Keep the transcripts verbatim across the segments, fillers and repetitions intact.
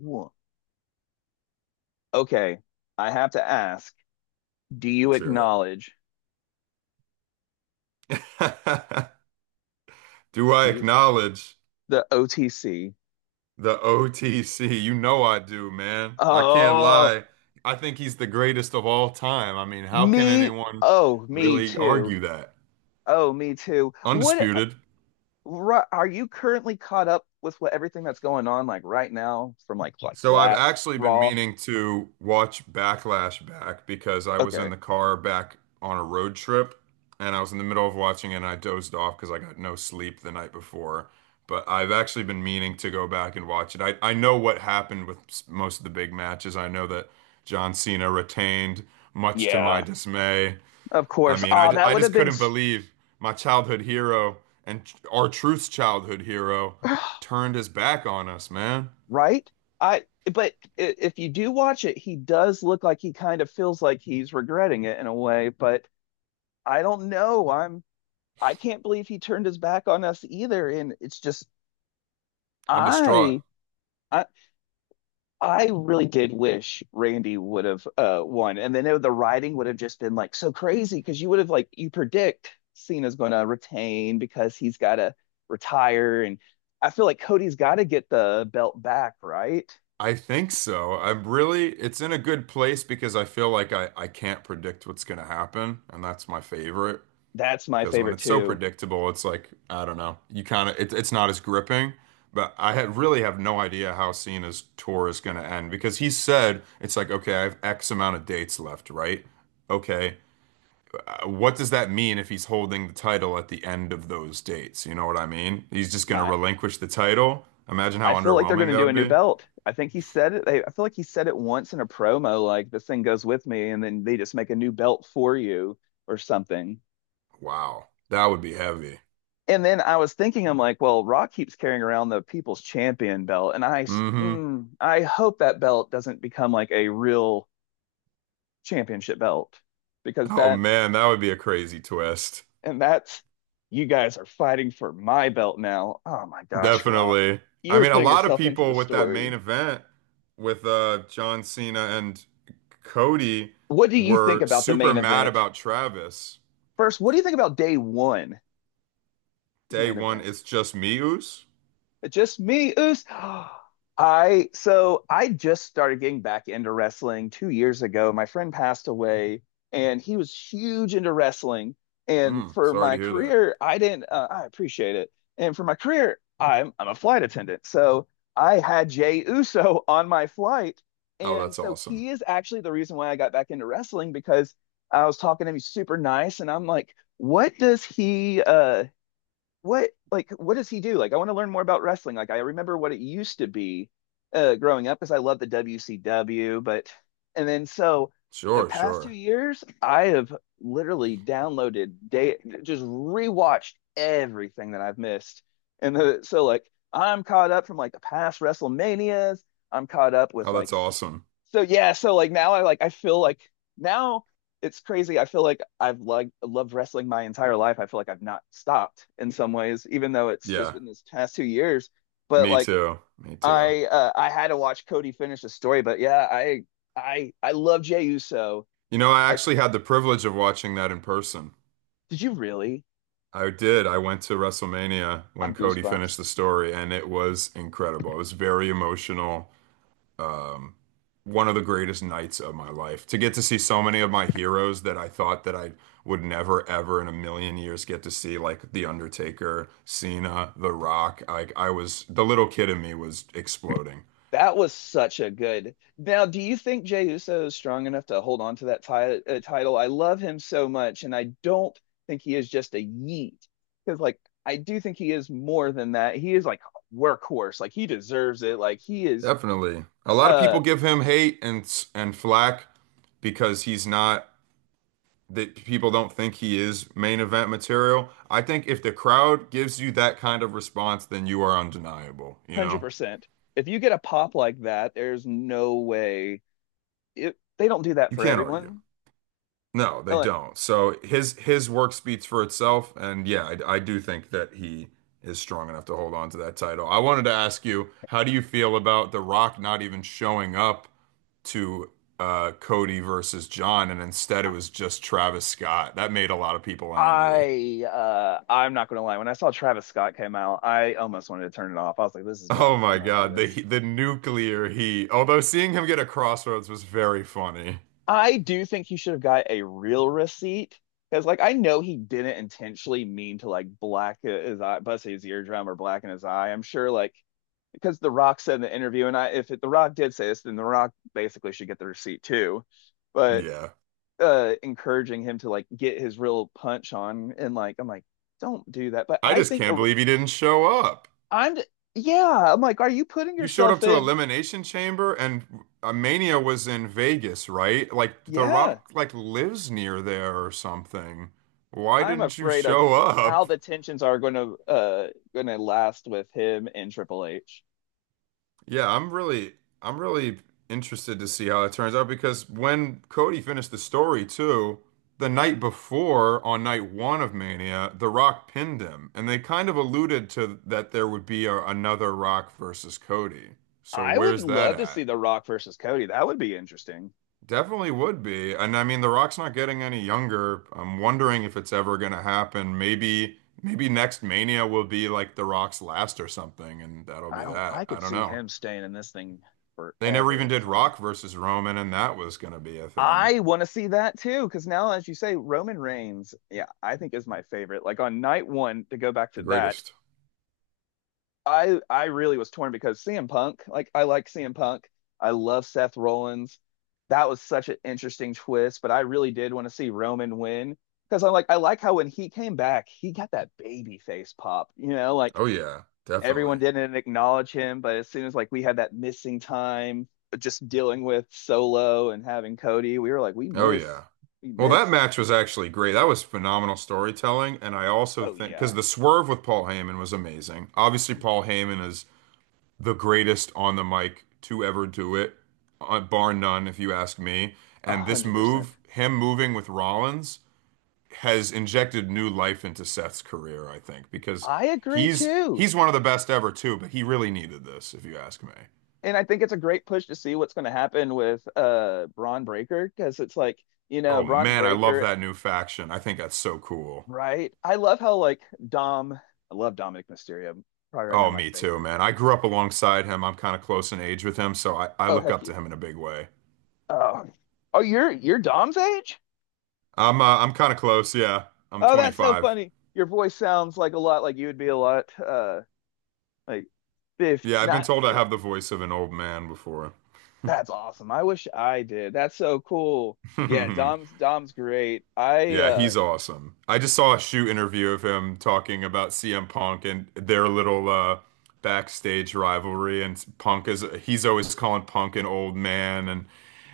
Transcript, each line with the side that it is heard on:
left: Wha- Okay, I have to ask, do you
right: Let's hear
left: acknowledge
right: it. Do I
left: do you
right: acknowledge
left: the O T C?
right: the O T C? You know I do, man. I can't
left: Oh,
right: lie. I think he's the greatest of all time. I mean, how can
left: me.
right: anyone
left: Oh, me
right: really
left: too.
right: argue that?
left: Oh, me too. What
right: Undisputed.
left: ri- are you currently caught up with what everything that's going on like right now from like like
right: So I've
left: last
right: actually been
left: Raw?
right: meaning to watch Backlash back because I was in
left: Okay.
right: the car back on a road trip and I was in the middle of watching it and I dozed off because I got no sleep the night before. But I've actually been meaning to go back and watch it. I, I know what happened with s- most of the big matches. I know that John Cena retained, much to my
left: Yeah,
right: dismay.
left: of
right: I
left: course.
right: mean, I,
left: Oh,
right: ju-
left: that
right: I
left: would
right: just
left: have been
right: couldn't
left: s-
right: believe my childhood hero and our truth's childhood hero turned his back on us, man.
left: right? I but i- if you do watch it, he does look like he kind of feels like he's regretting it in a way, but I don't know. I'm I can't believe he turned his back on us either. And it's just
right: I'm distraught.
left: I I I really did wish Randy would have uh won. And then it- the writing would have just been like so crazy because you would have like you predict Cena's gonna retain because he's gotta retire. And I feel like Cody's gotta get the belt back, right?
right: I think so. I'm really, it's in a good place because I feel like I, I can't predict what's going to happen, and that's my favorite.
left: That's my
right: Because when
left: favorite
right: it's so
left: too.
right: predictable, it's like, I don't know, you kind of, it, it's not as gripping. But I had, really have no idea how Cena's tour is going to end because he said, it's like, okay, I have X amount of dates left, right? Okay. uh, What does that mean if he's holding the title at the end of those dates? You know what I mean? He's just going to
left: My
right: relinquish the title. Imagine how
left: I feel like they're
right: underwhelming
left: going to
right: that
left: do a
right: would
left: new
right: be.
left: belt. I think he said it. They, I feel like he said it once in a promo, like this thing goes with me, and then they just make a new belt for you or something.
right: Wow. That would be heavy.
left: And then I was thinking, I'm like, well, Rock keeps carrying around the People's Champion belt, and I,
right: Hmm.
left: mm, I hope that belt doesn't become like a real championship belt because
right: Oh
left: that,
right: man, that would be a crazy twist.
left: and that's, you guys are fighting for my belt now. Oh my gosh, Rock,
right: Definitely. I
left: you're
right: mean, a
left: putting
right: lot of
left: yourself into the
right: people with that main
left: story.
right: event with uh John Cena and Cody
left: What do you think
right: were
left: about the
right: super
left: main
right: mad
left: event?
right: about Travis.
left: First, what do you think about day one, this
right: Day
left: main
right: one,
left: event?
right: it's just me, Oos.
left: Just me, Oos. I so I just started getting back into wrestling two years ago. My friend passed away, and he was huge into wrestling. And
right: Mm,
left: for
right: sorry to
left: my
right: hear that.
left: career, I didn't. Uh, I appreciate it. And for my career, I'm I'm a flight attendant, so I had Jay Uso on my flight,
right: Oh,
left: and
right: that's
left: so
right: awesome.
left: he is actually the reason why I got back into wrestling because I was talking to him. He's super nice, and I'm like, what does he? Uh, what like what does he do? Like I want to learn more about wrestling. Like I remember what it used to be uh growing up because I love the W C W, but and then so the
right: Sure,
left: past two
right: sure.
left: years I have literally downloaded day just rewatched everything that I've missed. And the, so like I'm caught up from like the past WrestleManias. I'm caught up with
right: Oh,
left: like
right: that's awesome.
left: so yeah, so like now I like I feel like now it's crazy. I feel like I've like loved wrestling my entire life. I feel like I've not stopped in some ways, even though it's just
right: Yeah,
left: been this past two years. But
right: me
left: like
right: too. Me too.
left: I uh, I had to watch Cody finish the story. But yeah, I I I love Jey Uso.
right: You know, I
left: I
right: actually had the privilege of watching that in person.
left: did you really?
right: I did. I went to WrestleMania when
left: I'm
right: Cody
left: goosebumps.
right: finished the story, and it was incredible. It was very emotional. Um, One of the greatest nights of my life. To get to see so many of my heroes that I thought that I would never, ever in a million years get to see, like The Undertaker, Cena, The Rock. Like I was, the little kid in me was exploding.
left: That was such a good. Now, do you think Jey Uso is strong enough to hold on to that ti uh, title? I love him so much, and I don't think he is just a yeet. Because, like, I do think he is more than that. He is like workhorse. Like, he deserves it. Like, he is
right: Definitely. A lot of
left: uh
right: people give him hate and and flack because he's not that people don't think he is main event material. I think if the crowd gives you that kind of response, then you are undeniable, you know?
left: one hundred percent. If you get a pop like that, there's no way it, they don't do that
right: You
left: for
right: can't argue.
left: everyone.
right: No,
left: Uh,
right: they
left: Like,
right: don't. So his his work speaks for itself, and yeah, I, I do think that he is strong enough to hold on to that title. I wanted to ask you, how do you feel about The Rock not even showing up to uh, Cody versus John, and instead it was just Travis Scott? That made a lot of people angry.
left: I uh I'm not gonna lie. When I saw Travis Scott came out, I almost wanted to turn it off. I was like, this is
right: Oh
left: dumb.
right: my
left: I'm over
right: God, the
left: this.
right: he- the nuclear heat. Although seeing him get a crossroads was very funny.
left: I do think he should have got a real receipt because, like, I know he didn't intentionally mean to like black his eye, bust his eardrum or blacken his eye. I'm sure, like, because The Rock said in the interview, and I, if it, The Rock did say this, then The Rock basically should get the receipt too. But
right: Yeah.
left: uh, encouraging him to like get his real punch on, and like, I'm like, don't do that. But
right: I
left: I
right: just
left: think
right: can't
left: the
right: believe he didn't show up.
left: I'm, yeah, I'm like, are you putting
right: You showed up
left: yourself
right: to
left: in?
right: Elimination Chamber and uh, Mania was in Vegas, right? Like The
left: Yeah,
right: Rock like lives near there or something. Why
left: I'm
right: didn't you
left: afraid of
right: show
left: how
right: up?
left: the tensions are going to uh going to last with him and Triple H.
right: Yeah, I'm really I'm really interested to see how it turns out because when Cody finished the story too, the night before on night one of Mania, The Rock pinned him, and they kind of alluded to that there would be a, another Rock versus Cody. So
left: I would
right: where's that
left: love to see
right: at?
left: The Rock versus Cody. That would be interesting.
right: Definitely would be. And I mean, The Rock's not getting any younger. I'm wondering if it's ever gonna happen. Maybe maybe next Mania will be like The Rock's last or something, and that'll
left: I
right: be
left: don't. I
right: that. I
left: could
right: don't
left: see
right: know.
left: him staying in this thing
right: They never
left: forever
right: even
left: in
right: did
left: some ways.
right: Rock versus Roman, and that was going to be a thing.
left: I want to see that too because now, as you say, Roman Reigns. Yeah, I think is my favorite. Like on night one, to go back
right: The
left: to that,
right: greatest.
left: I I really was torn because C M Punk, like I like C M Punk. I love Seth Rollins. That was such an interesting twist, but I really did want to see Roman win because I'm like I like how when he came back, he got that baby face pop, you know, like
right: Oh, yeah,
left: everyone
right: definitely.
left: didn't acknowledge him, but as soon as like we had that missing time uh, just dealing with Solo and having Cody, we were like we
right: Oh,
left: miss
right: yeah.
left: we
right: Well, that
left: miss.
right: match was actually great. That was phenomenal storytelling. And I also
left: Oh
right: think,
left: yeah.
right: because the swerve with Paul Heyman was amazing. Obviously, Paul Heyman is the greatest on the mic to ever do it, uh, bar none, if you ask me.
left: A
right: And this
left: hundred percent.
right: move, him moving with Rollins, has injected new life into Seth's career, I think, because
left: I agree
right: he's
left: too.
right: he's one of the best ever too, but he really needed this, if you ask me.
left: And I think it's a great push to see what's going to happen with uh Bron Breaker because it's like you know
right: Oh
left: Bron
right: man, I love
left: Breaker,
right: that new faction. I think that's so cool.
left: right? I love how like Dom, I love Dominic Mysterio, probably right now
right: Oh,
left: my
right: me too,
left: favorite.
right: man. I grew up alongside him. I'm kind of close in age with him, so I, I
left: Oh
right: look
left: heck
right: up
left: yeah!
right: to him in a big way.
left: Oh, oh you're you're Dom's age?
right: I'm uh, I'm kind of close, yeah. I'm
left: Oh, that's so
right: twenty-five.
left: funny. Your voice sounds like a lot like you would be a lot uh like fifty
right: Yeah, I've been
left: not
right: told I
left: fifth.
right: have the voice of an old man before.
left: That's awesome. I wish I did. That's so cool. Yeah, Dom's Dom's great. I
right: Yeah,
left: uh
right: he's awesome. I just saw a shoot interview of him talking about C M Punk and their little uh backstage rivalry and Punk is he's always calling Punk an old man and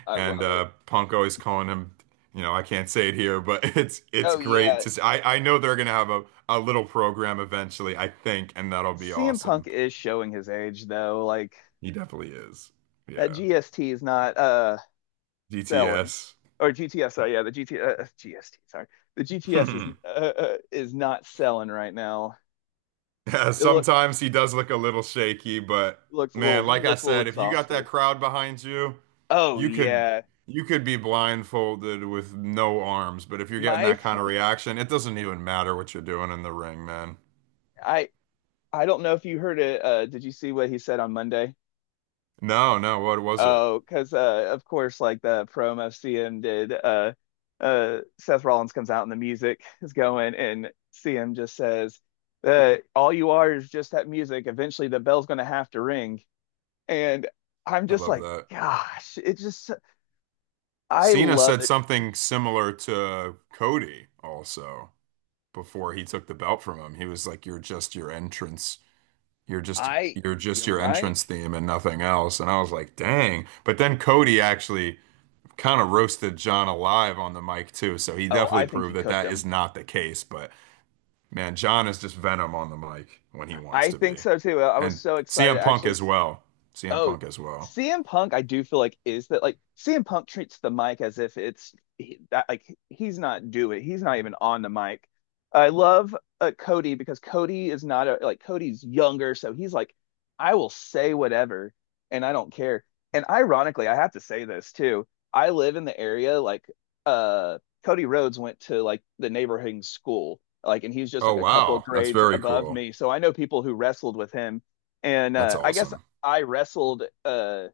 left: I
right: and
left: love it.
right: uh Punk always calling him, you know, I can't say it here, but it's it's
left: Oh
right: great
left: yeah,
right: to see. I I know they're gonna have a a little program eventually, I think, and that'll be
left: C M Punk
right: awesome.
left: is showing his age though. Like
right: He definitely is.
left: that
right: Yeah.
left: G S T is not uh selling,
right: D T S.
left: or GTS. Sorry, yeah, the GT uh, GST. Sorry, the G T S is uh, uh, is not selling right now.
right: Yeah,
left: It look
right: sometimes he does look a little shaky, but
left: looks a little.
right: man,
left: He
right: like I
left: looks a little
right: said, if you got that
left: exhausted.
right: crowd behind you,
left: Oh
right: you could
left: yeah,
right: you could be blindfolded with no arms, but if you're getting
left: my.
right: that kind of reaction, it doesn't even matter what you're doing in the ring, man.
left: I I I I don't know if you heard it. Uh, did you see what he said on Monday?
right: No, no, what was it?
left: Oh, because uh, of course, like the promo C M did, uh, uh, Seth Rollins comes out and the music is going, and C M just says, uh, "All you are is just that music. Eventually, the bell's going to have to ring." And I'm
right: I
left: just
right: love
left: like,
right: that.
left: "Gosh, it just I
right: Cena
left: love
right: said
left: it.
right: something similar to Cody also before he took the belt from him. He was like, "You're just your entrance. You're just
left: I
right: you're just
left: you're
right: your
left: right.
right: entrance theme and nothing else." And I was like, "Dang." But then Cody actually kind of roasted John alive on the mic too. So he
left: Oh,
right: definitely
left: I think
right: proved
left: he
right: that
left: cooked
right: that is
left: him.
right: not the case. But man, John is just venom on the mic when he wants
left: I
right: to
left: think
right: be,
left: so too. I was
right: and
left: so excited.
right: C M Punk
left: Actually,
right: as well. C M
left: Oh,
right: Punk as well.
left: C M Punk, I do feel like is that like C M Punk treats the mic as if it's he- that like he's not doing, he's not even on the mic. I love uh, Cody because Cody is not a like Cody's younger, so he's like, I will say whatever and I don't care. And ironically, I have to say this too. I live in the area like uh Cody Rhodes went to like the neighboring school, like, and he's just
right: Oh
left: like a couple of
right: wow, that's
left: grades
right: very
left: above
right: cool.
left: me, so I know people who wrestled with him. And
right: That's
left: uh, I guess
right: awesome.
left: I wrestled uh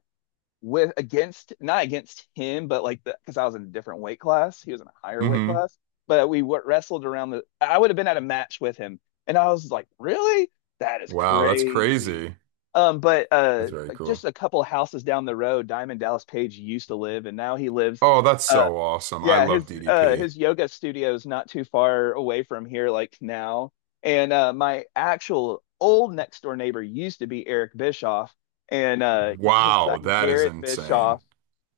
left: with against not against him, but like the because I was in a different weight class. He was in a higher weight
right: Hmm.
left: class, but we wrestled around the. I would have been at a match with him, and I was like, really? That is
right: Wow, that's
left: crazy.
right: crazy.
left: Um, but uh,
right: That's very
left: like,
right: cool.
left: just a couple houses down the road, Diamond Dallas Page used to live, and now he lives.
right: Oh, that's
left: uh.
right: so awesome. I
left: Yeah,
right: love
left: his uh
right: D D P.
left: his yoga studio is not too far away from here like now. And uh my actual old next door neighbor used to be Eric Bischoff and uh his son
right: Wow, that is
left: Garrett
right: insane.
left: Bischoff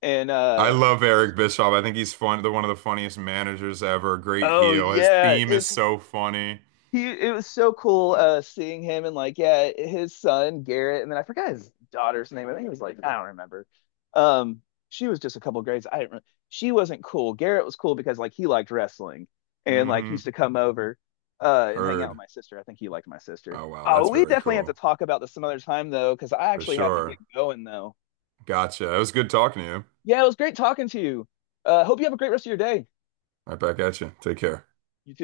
left: and
right: I
left: uh
right: love Eric Bischoff. I think he's fun, the one of the funniest managers ever. Great
left: oh
right: heel. His
left: yeah,
right: theme is
left: it's
right: so funny.
left: he it was so cool uh seeing him and like yeah his son Garrett, and then I forgot his daughter's name. I think it was like I don't remember, um she was just a couple grades. I didn't re- she wasn't cool. Garrett was cool because like he liked wrestling and like
right: Hmm.
left: used to come over uh and hang out with
right: Heard.
left: my sister. I think he liked my sister.
right: Oh, wow.
left: Oh,
right: That's
left: we
right: very
left: definitely have to
right: cool.
left: talk about this some other time though, because I
right: For
left: actually have to get
right: sure.
left: going though.
right: Gotcha. It was good talking to you.
left: Yeah, it was great talking to you. uh hope you have a great rest of your day.
right: Right back at you. Take care.
left: You too.